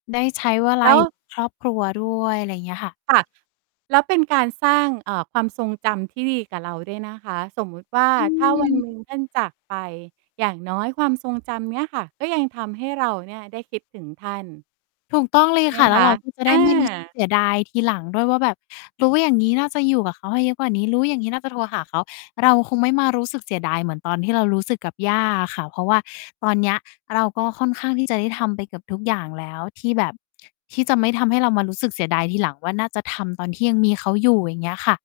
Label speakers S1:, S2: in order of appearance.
S1: ได้ใช้เวล
S2: แล
S1: า
S2: ้
S1: อยู่
S2: ว
S1: ครอบครัวด้วย อะไรเงี้ยค่ะ
S2: ค่ะ แล้วเป็นการสร้าง อ่า ความทรงจำที่ดีกับเราด้วยนะคะ สมมติว่า
S1: อ
S2: ถ้า วันหน
S1: ืม
S2: ึ่ง ท่านจากไป อย่างน้อยความทรงจำเนี้ยค่ะ ก็ยังทำให้เราเนี่ยได้คิดถึงท่าน
S1: ถูกต้องเลย
S2: ใช่ไหม
S1: ค่ะ แล
S2: ค
S1: ้ว
S2: ะ
S1: เรา ก็จะ
S2: เอ
S1: ได้ ไม่รู้สึก
S2: อ
S1: เสียดายทีหลังด้วยว่า แบบรู้อย่างงี้น่าจะอยู่กับเขาให้เยอะกว่านี้ รู้อย่างงี้น่าจะโทรหาเขา เราคงไม่มารู้สึกเสียดายเหมือนตอนที่เรารู้สึกกับย่าอะค่ะ เพราะว่าตอนเนี้ย เราก็ค่อนข้างที่จะได้ทำไปเกือบทุกอย่างแล้ว ที่แบบ ที่จะไม่ทำให้เรามารู้สึกเสียดายทีหลังว่า น่าจะทำตอนที่ยังมีเขาอยู่ อย่างเงี้ยค่ะ